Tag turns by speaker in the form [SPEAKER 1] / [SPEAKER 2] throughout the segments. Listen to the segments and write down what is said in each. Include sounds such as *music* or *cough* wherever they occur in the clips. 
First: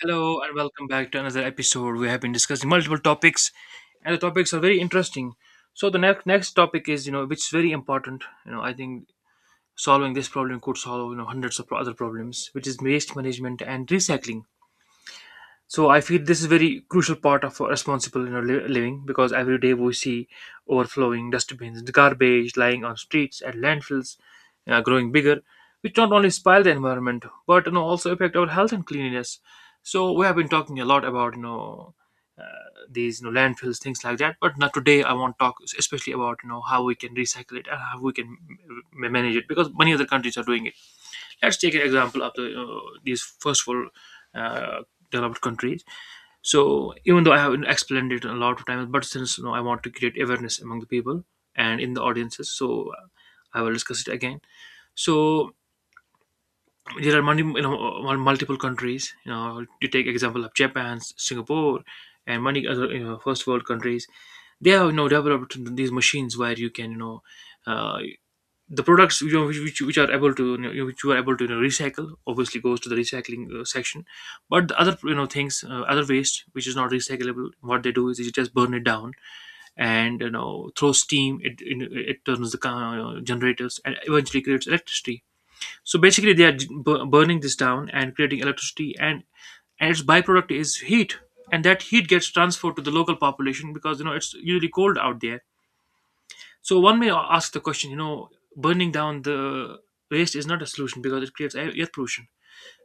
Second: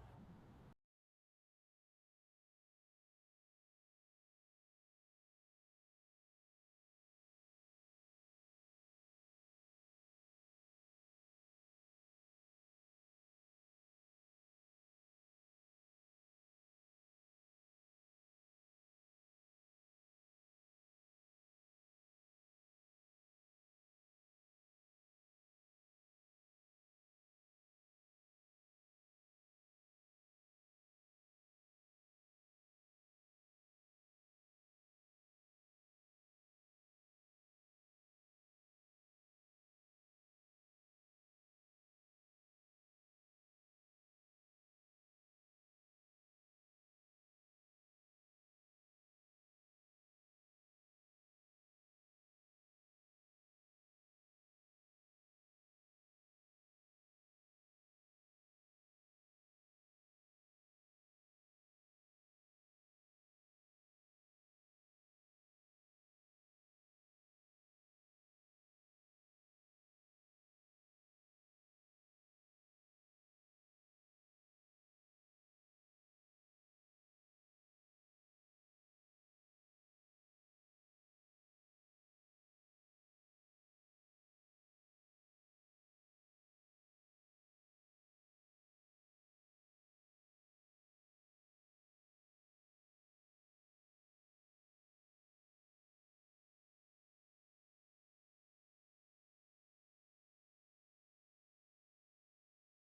[SPEAKER 1] Hello and welcome back to another episode. We have been discussing multiple topics, and the topics are very interesting. So the next topic is which is very important. I think solving this problem could solve hundreds of other problems, which is waste management and recycling. So I feel this is very crucial part of responsible living, because every day we see overflowing dustbins, garbage lying on streets, and landfills growing bigger, which not only spoil the environment but also affect our health and cleanliness. So we have been talking a lot about uh, these landfills, things like that, but now today I want to talk especially about how we can recycle it and how we can manage it, because many other countries are doing it. Let's take an example of the these first world uh, developed countries. So even though I have explained it a lot of times, but since I want to create awareness among the people and in the audiences, so I will discuss it again. So there are many, multiple countries. You know, you take example of Japan, Singapore, and many other first world countries. They have developed these machines where you can Uh, the products which are able to which you are able to recycle obviously goes to the recycling section. But the other things, other waste which is not recyclable, what they do is you just burn it down and throw steam. It turns the car, you generators, and eventually creates electricity. So basically they are burning this down and creating electricity, and its byproduct is heat, and that heat gets transferred to the local population because it's usually cold out there. So one may ask the question, burning down the waste is not a solution because it creates air pollution.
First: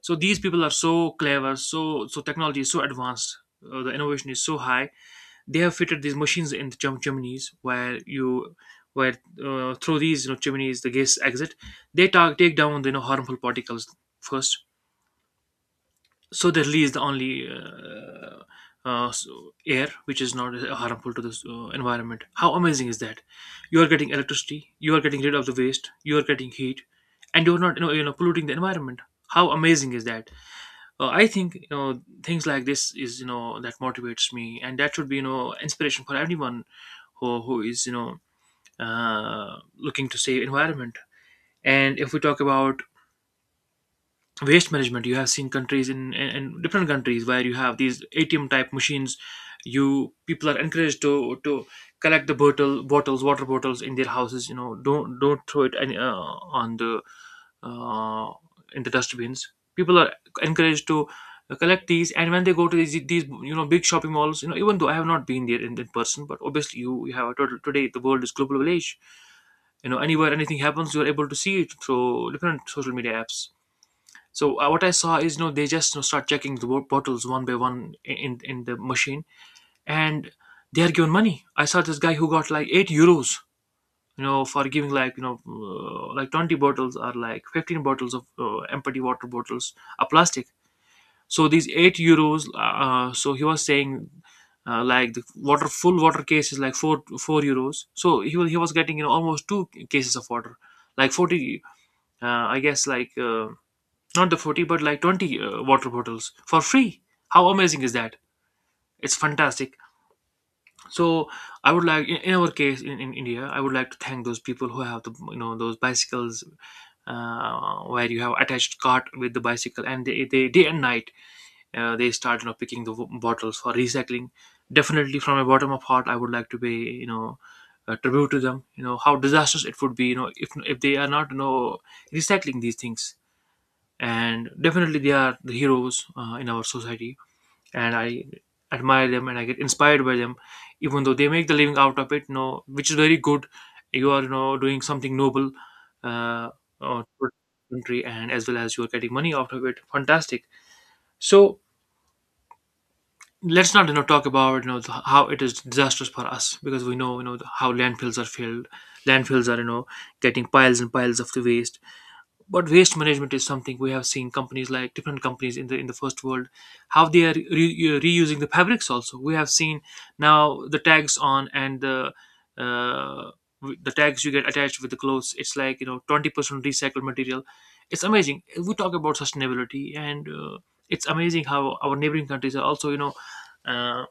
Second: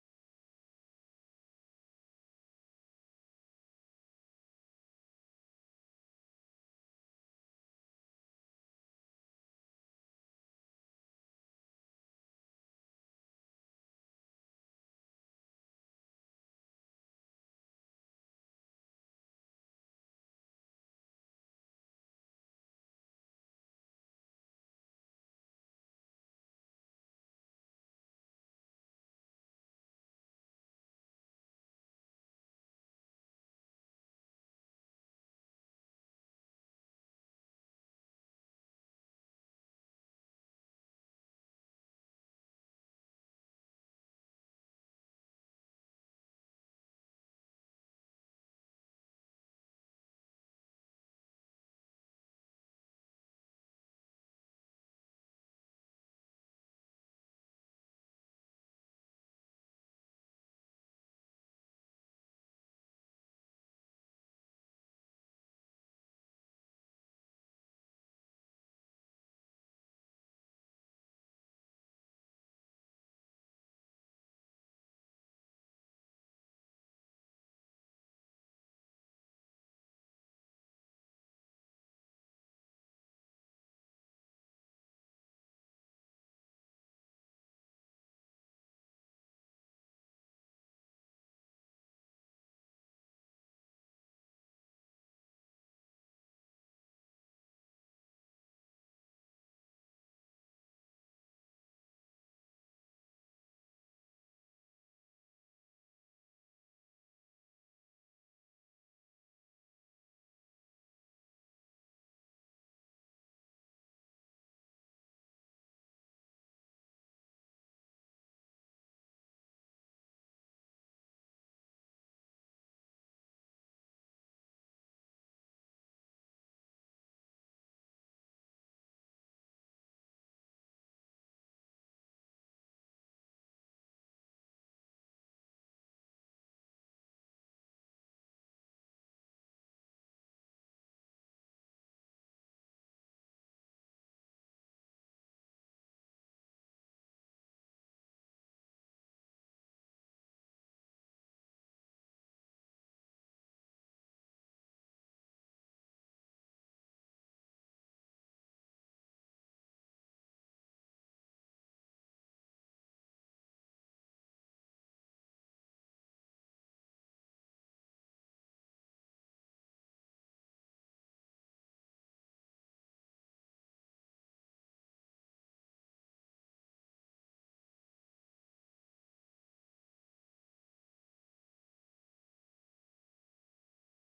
[SPEAKER 1] So these people are so clever, so technology is so advanced, the innovation is so high. They have fitted these machines in the chimneys, where you where through these chimneys the gas exit. They take down the harmful particles first, so they release the only uh, s- air which is not harmful to the environment. How amazing is that? You are getting electricity, you are getting rid of the waste, you are getting heat, and you're not polluting the environment. How amazing is that? I think things like this is that motivates me, and that should be inspiration for everyone who is looking to save environment. And if we talk about waste management, you have seen countries in different countries where you have these ATM type machines. You people are encouraged to collect the bottles, water bottles, in their houses. Don't throw it on the uh, in the dustbins. People are encouraged to collect these, and when they go to these big shopping malls, even though I have not been there in person, but obviously you have a total, today the world is global village. Anywhere anything happens, you're able to see it through different social media apps. So what I saw is, they just start checking the bottles one by one in the machine, and they are given money. I saw this guy who got like €8, for giving like like 20 bottles or like 15 bottles of empty water bottles, a plastic. So these €8. So he was saying. Like the water, full water case is like four euros. So he was getting almost two cases of water, like 40, I guess like not the 40, but like 20 water bottles for free. How amazing is that? It's fantastic. So I would like, in our case in India, I would like to thank those people who have the those bicycles, where you have attached cart with the bicycle, and they day and night, they start picking the bottles for recycling. Definitely from a bottom of heart, I would like to pay you know a tribute to them. How disastrous it would be, if they are not recycling these things. And definitely they are the heroes in our society, and I admire them and I get inspired by them, even though they make the living out of it, which is very good. You are doing something noble, uh, for the country, and as well as you are getting money out of it. Fantastic. So let's not talk about how it is disastrous for us, because we know how landfills are filled. Landfills are getting piles and piles of the waste. But waste management is something, we have seen companies, like different companies in the first world, how they are reusing the fabrics. Also, we have seen now the tags on and the uh, the tags you get attached with the clothes. It's like 20% recycled material. It's amazing. We talk about sustainability, and it's amazing how our neighboring countries are also Uh,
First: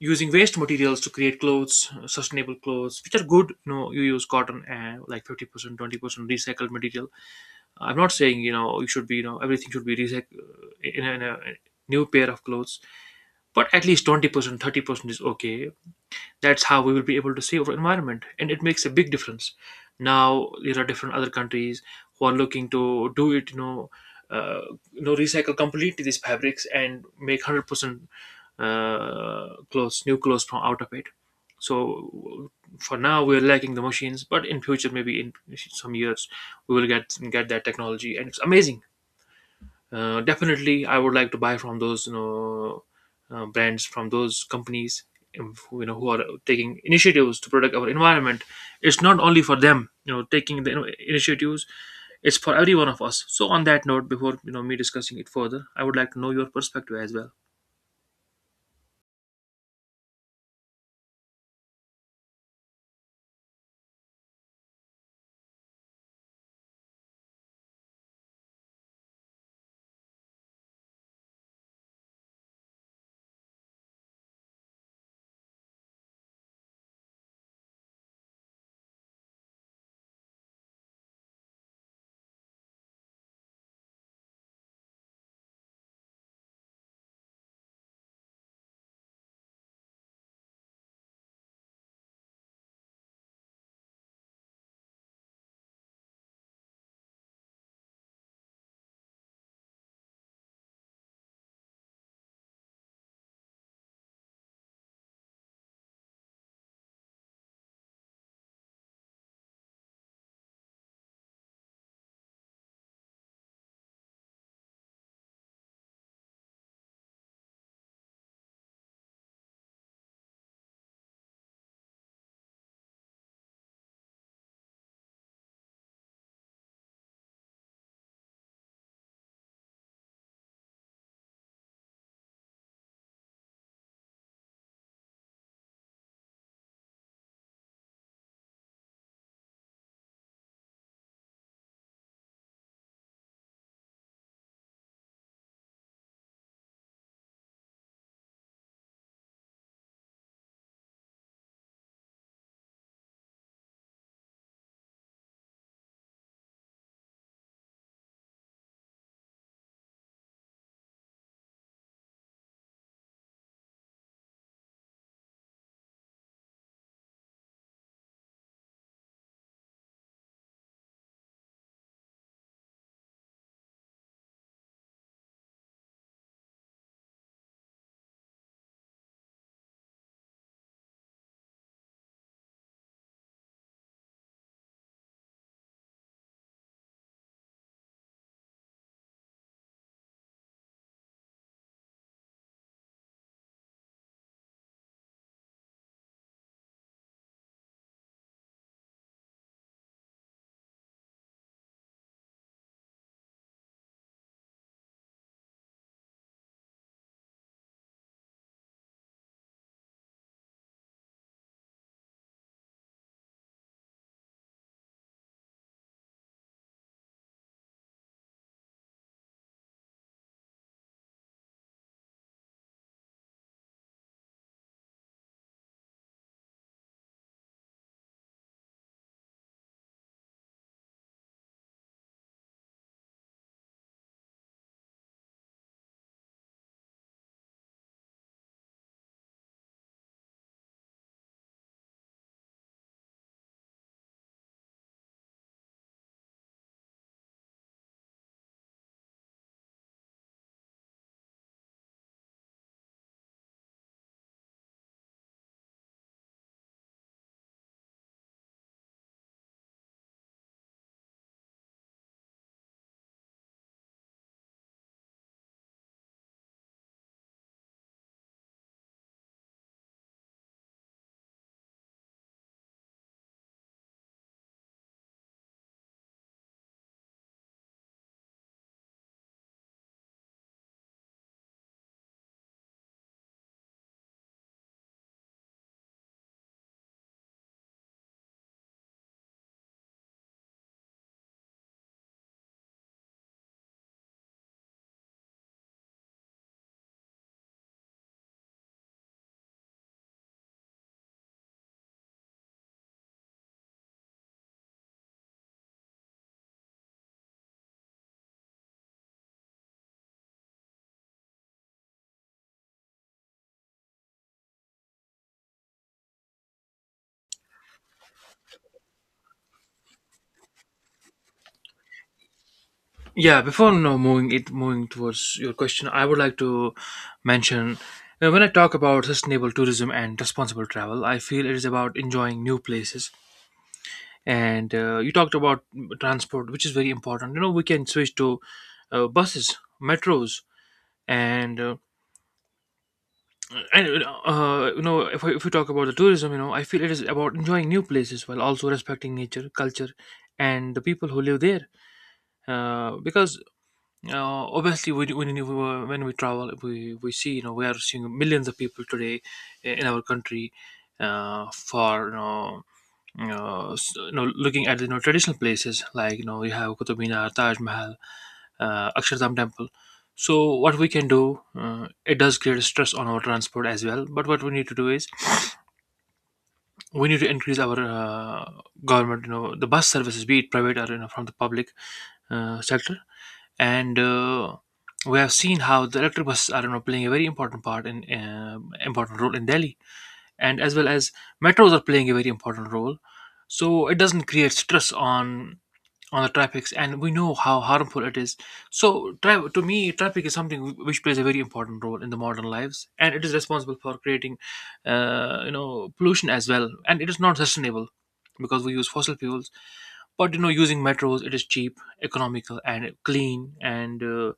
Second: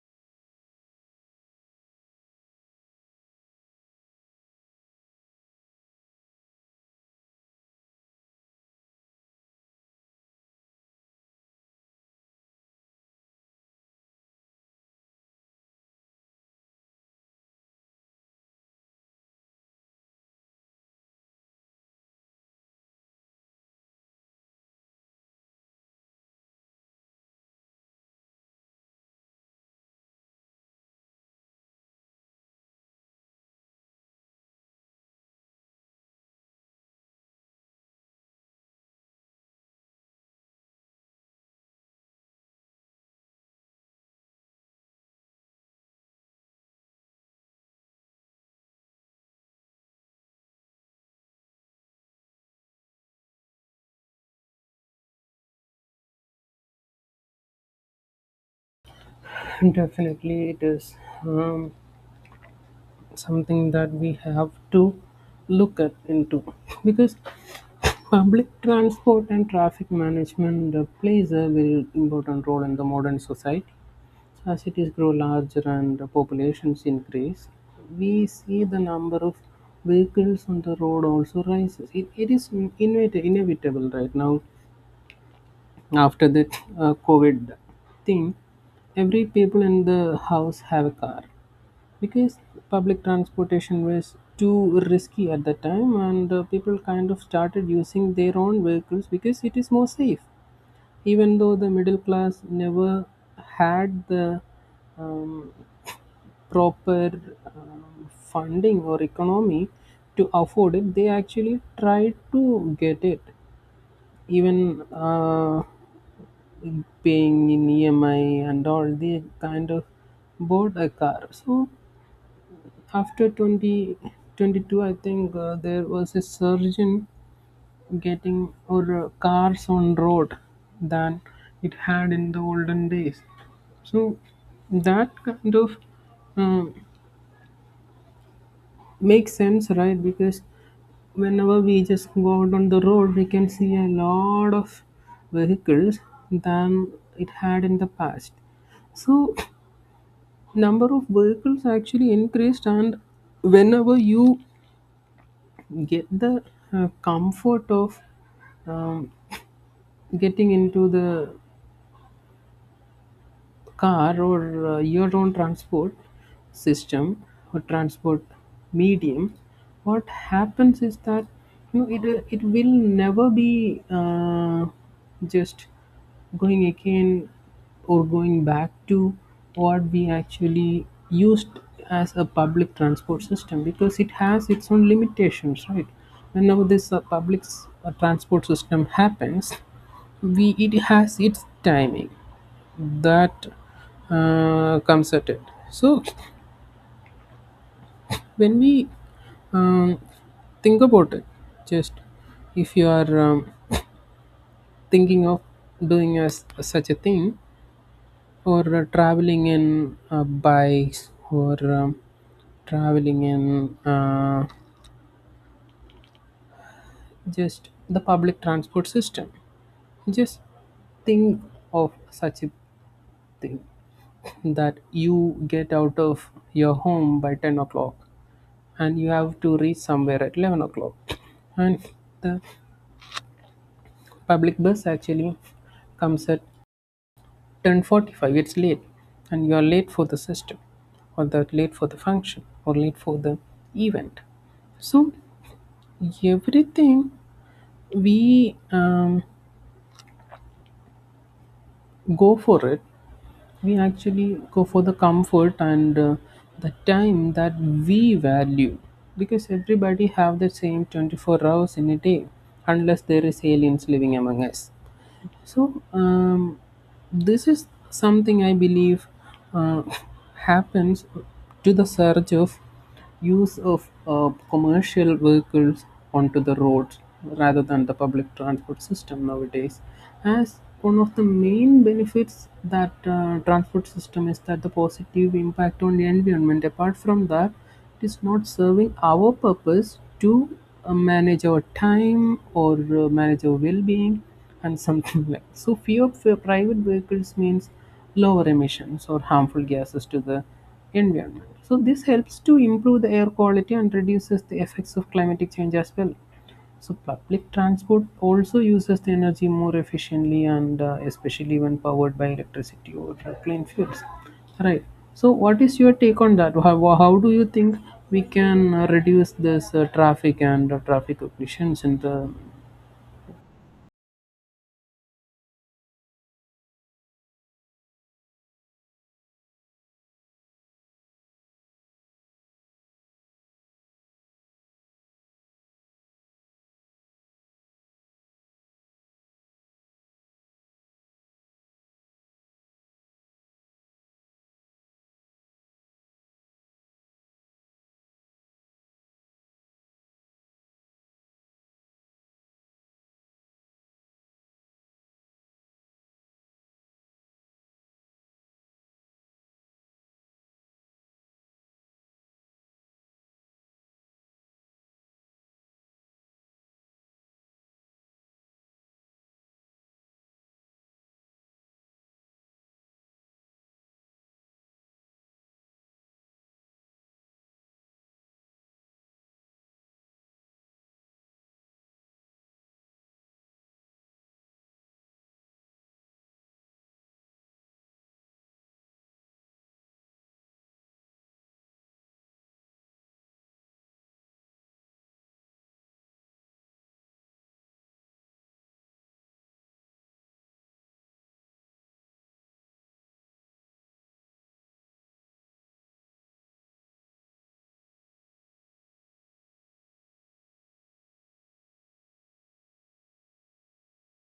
[SPEAKER 1] using waste materials to create clothes, sustainable clothes which are good. You use cotton and like 50% 20% recycled material. I'm not saying you should be, everything should be in a new pair of clothes, but at least 20%, 30% is okay. That's how we will be able to save our environment, and it makes a big difference. Now there are different other countries who are looking to do it, uh, recycle completely these fabrics and make 100% clothes, new clothes, from out of it. So for now we're lacking the machines, but in future, maybe in some years, we will get that technology. And it's amazing. Definitely, I would like to buy from those brands, from those companies, who, who are taking initiatives to protect our environment. It's not only for them, taking the initiatives. It's for every one of us. So on that note, before me discussing it further, I would like to know your perspective as well.
[SPEAKER 2] Definitely, it is um, something that we have to look at into because public transport and traffic management plays a very important role in the modern society. As cities grow larger and the populations increase, we see the number of vehicles on the road also rises. It is inevitable right now after that COVID thing. Every people in the house have a car because public transportation was too risky at that time, and people kind of started using their own vehicles because it is more safe. Even though the middle class never had the um, proper um, funding or economy to afford it, they actually tried to get it, even paying in emi and all. They kind of bought a car. So after 2022, I think there was a surge in getting or cars on road than it had in the olden days. So that kind of um makes sense, right? Because whenever we just go out on the road, we can see a lot of vehicles than it had in the past. So number of vehicles actually increased, and whenever you get the comfort of um, getting into the car or your own transport system or transport medium, what happens is that, you know, it it will never be, just going again or going back to what we actually used as a public transport system, because it has its own limitations, right? Whenever this transport system happens, we it has its timing that comes at it. So when we um, think about it, just if you are thinking of doing as such a thing, or traveling in bikes, or traveling in just the public transport system, just think of such a thing that you get out of your home by 10 o'clock and you have to reach somewhere at 11 o'clock, and the public bus actually comes at 10:45. It's late, and you are late for the system, or that late for the function, or late for the event. So everything we go for it, we actually go for the comfort and the time that we value, because everybody have the same 24 hours in a day, unless there is aliens living among us. So, this is something I believe uh, *laughs* happens to the surge of use of commercial vehicles onto the roads rather than the public transport system nowadays. As one of the main benefits that transport system is that the positive impact on the environment. Apart from that, it is not serving our purpose to manage our time or manage our well-being and something *laughs* like. So fewer private vehicles means lower emissions or harmful gases to the environment, so this helps to improve the air quality and reduces the effects of climatic change as well. So public transport also uses the energy more efficiently, and especially when powered by electricity or clean fuels. Right. So what is your take on that? How do you think we can reduce this traffic and traffic collisions in the
[SPEAKER 1] Yeah, before moving towards your question, I would like to mention, when I talk about sustainable tourism and responsible travel, I feel it is about enjoying new places. And you talked about transport, which is very important. We can switch to buses, metros, and, uh, and if we talk about the tourism, I feel it is about enjoying new places while also respecting nature, culture, and the people who live there. Because obviously we when we travel, we see, we are seeing millions of people today in our country, for you know, looking at the traditional places, like you have Qutub Minar, Taj Mahal, Akshardham Temple. So what we can do, it does create stress on our transport as well. But what we need to do is, we need to increase our government, the bus services, be it private or from the public sector. And we have seen how the electric buses are playing a very important part in important role in Delhi, and as well as metros are playing a very important role, so it doesn't create stress on the traffic. And we know how harmful it is. So to me, traffic is something which plays a very important role in the modern lives, and it is responsible for creating pollution as well, and it is not sustainable because we use fossil fuels. But using metros, it is cheap, economical, and clean, and uh,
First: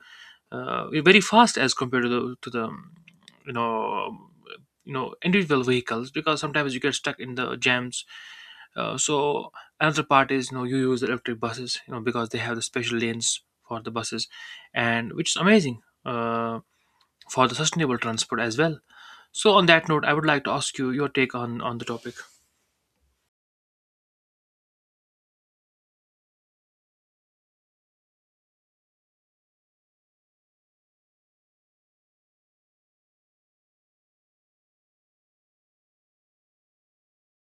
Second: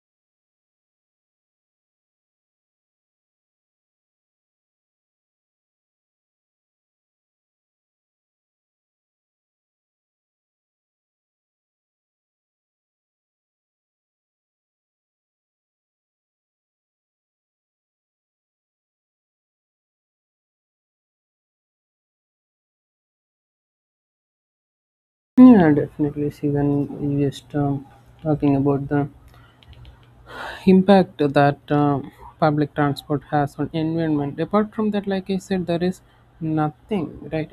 [SPEAKER 1] uh, very fast as compared to the you know um, individual vehicles, because sometimes you get stuck in the jams. So another part is, you use electric buses, because they have the special lanes for the buses, and which is amazing, uh, for the sustainable transport as well. So on that note, I would like to ask you your take on the topic.
[SPEAKER 2] Yeah, definitely. See, when you just talking about the impact that public transport has on environment. Apart from that, like I said, there is nothing, right?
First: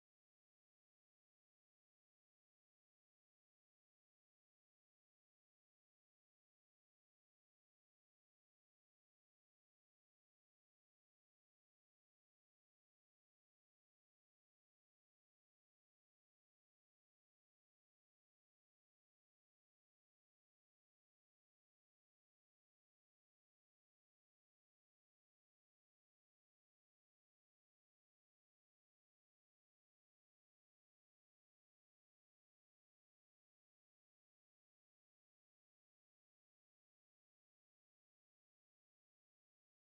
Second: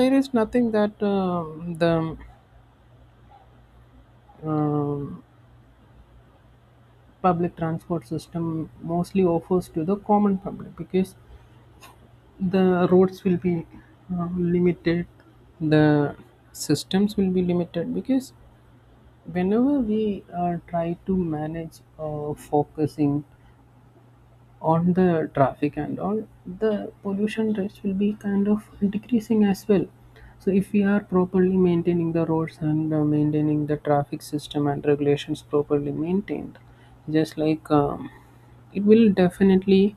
[SPEAKER 2] There is nothing that the um public transport system mostly offers to the common public, because the roads will be limited, the systems will be limited, because whenever we try to manage focusing on the traffic and all, the pollution rates will be kind of decreasing as well. So if we are properly maintaining the roads and maintaining the traffic system and regulations properly maintained, just like, it will definitely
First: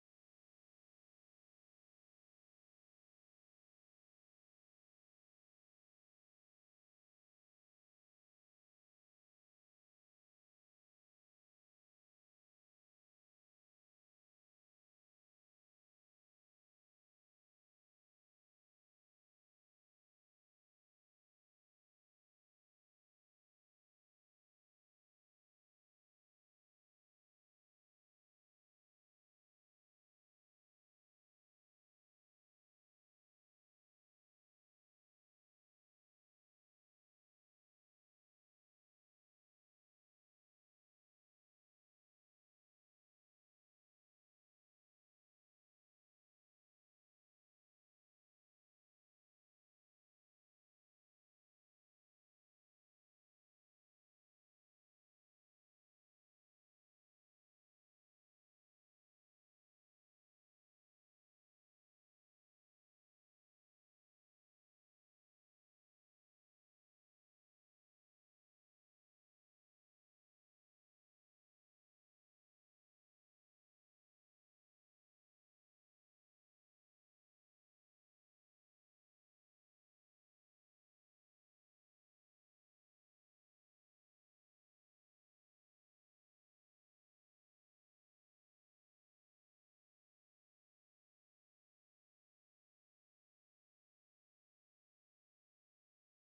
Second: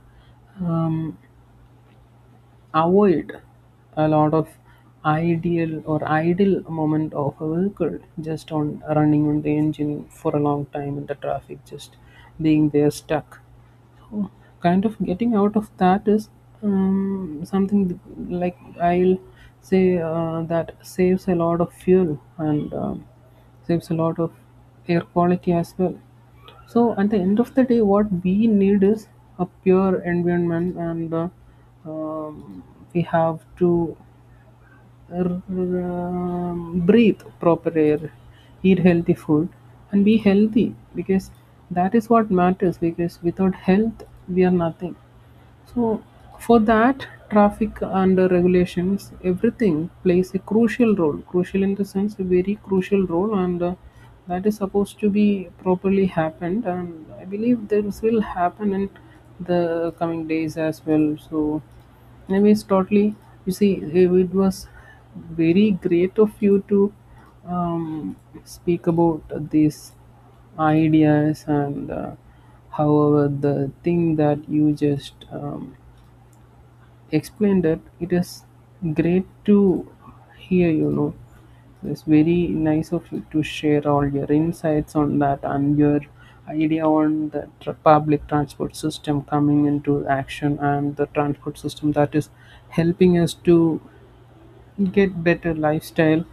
[SPEAKER 2] um, avoid a lot of ideal or idle moment of a vehicle just on running on the engine for a long time in the traffic, just being there stuck. Oh, kind of getting out of that is something like, I'll say that saves a lot of fuel and saves a lot of air quality as well. So at the end of the day, what we need is a pure environment, and um, we have to breathe proper air, eat healthy food, and be healthy, because that is what matters. Because without health, we are nothing. So, for that, traffic and regulations, everything plays a crucial role. Crucial in the sense, a very crucial role, and that is supposed to be properly happened. And I believe this will happen in the coming days as well. So, anyways, totally. You see, it was very great of you to um, speak about these ideas, and however the thing that you just he explained, that it is great to hear, you know. It's very nice of you to share all your insights on that, and your idea on the public transport system coming into action, and the transport system that is helping us to get better lifestyle,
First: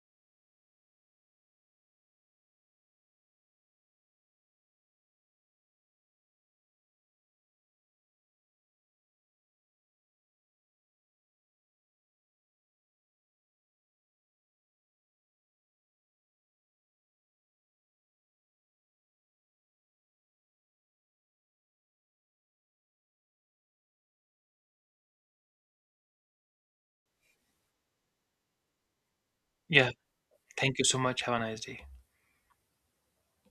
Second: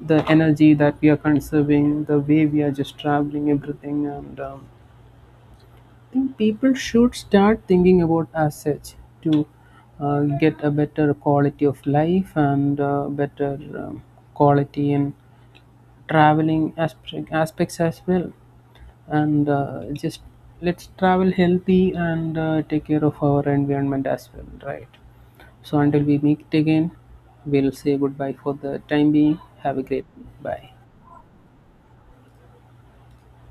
[SPEAKER 2] the energy that we are conserving, the way we are just traveling, everything. And think people should start thinking about as such to get a better quality of life and better um, quality in aspects as well, and just let's travel healthy and take care of our environment as well, right? So until we meet again, we'll say goodbye for the time being. Have a
[SPEAKER 1] Yeah,
[SPEAKER 2] great day. Bye.
[SPEAKER 1] thank you so much. Have a nice day.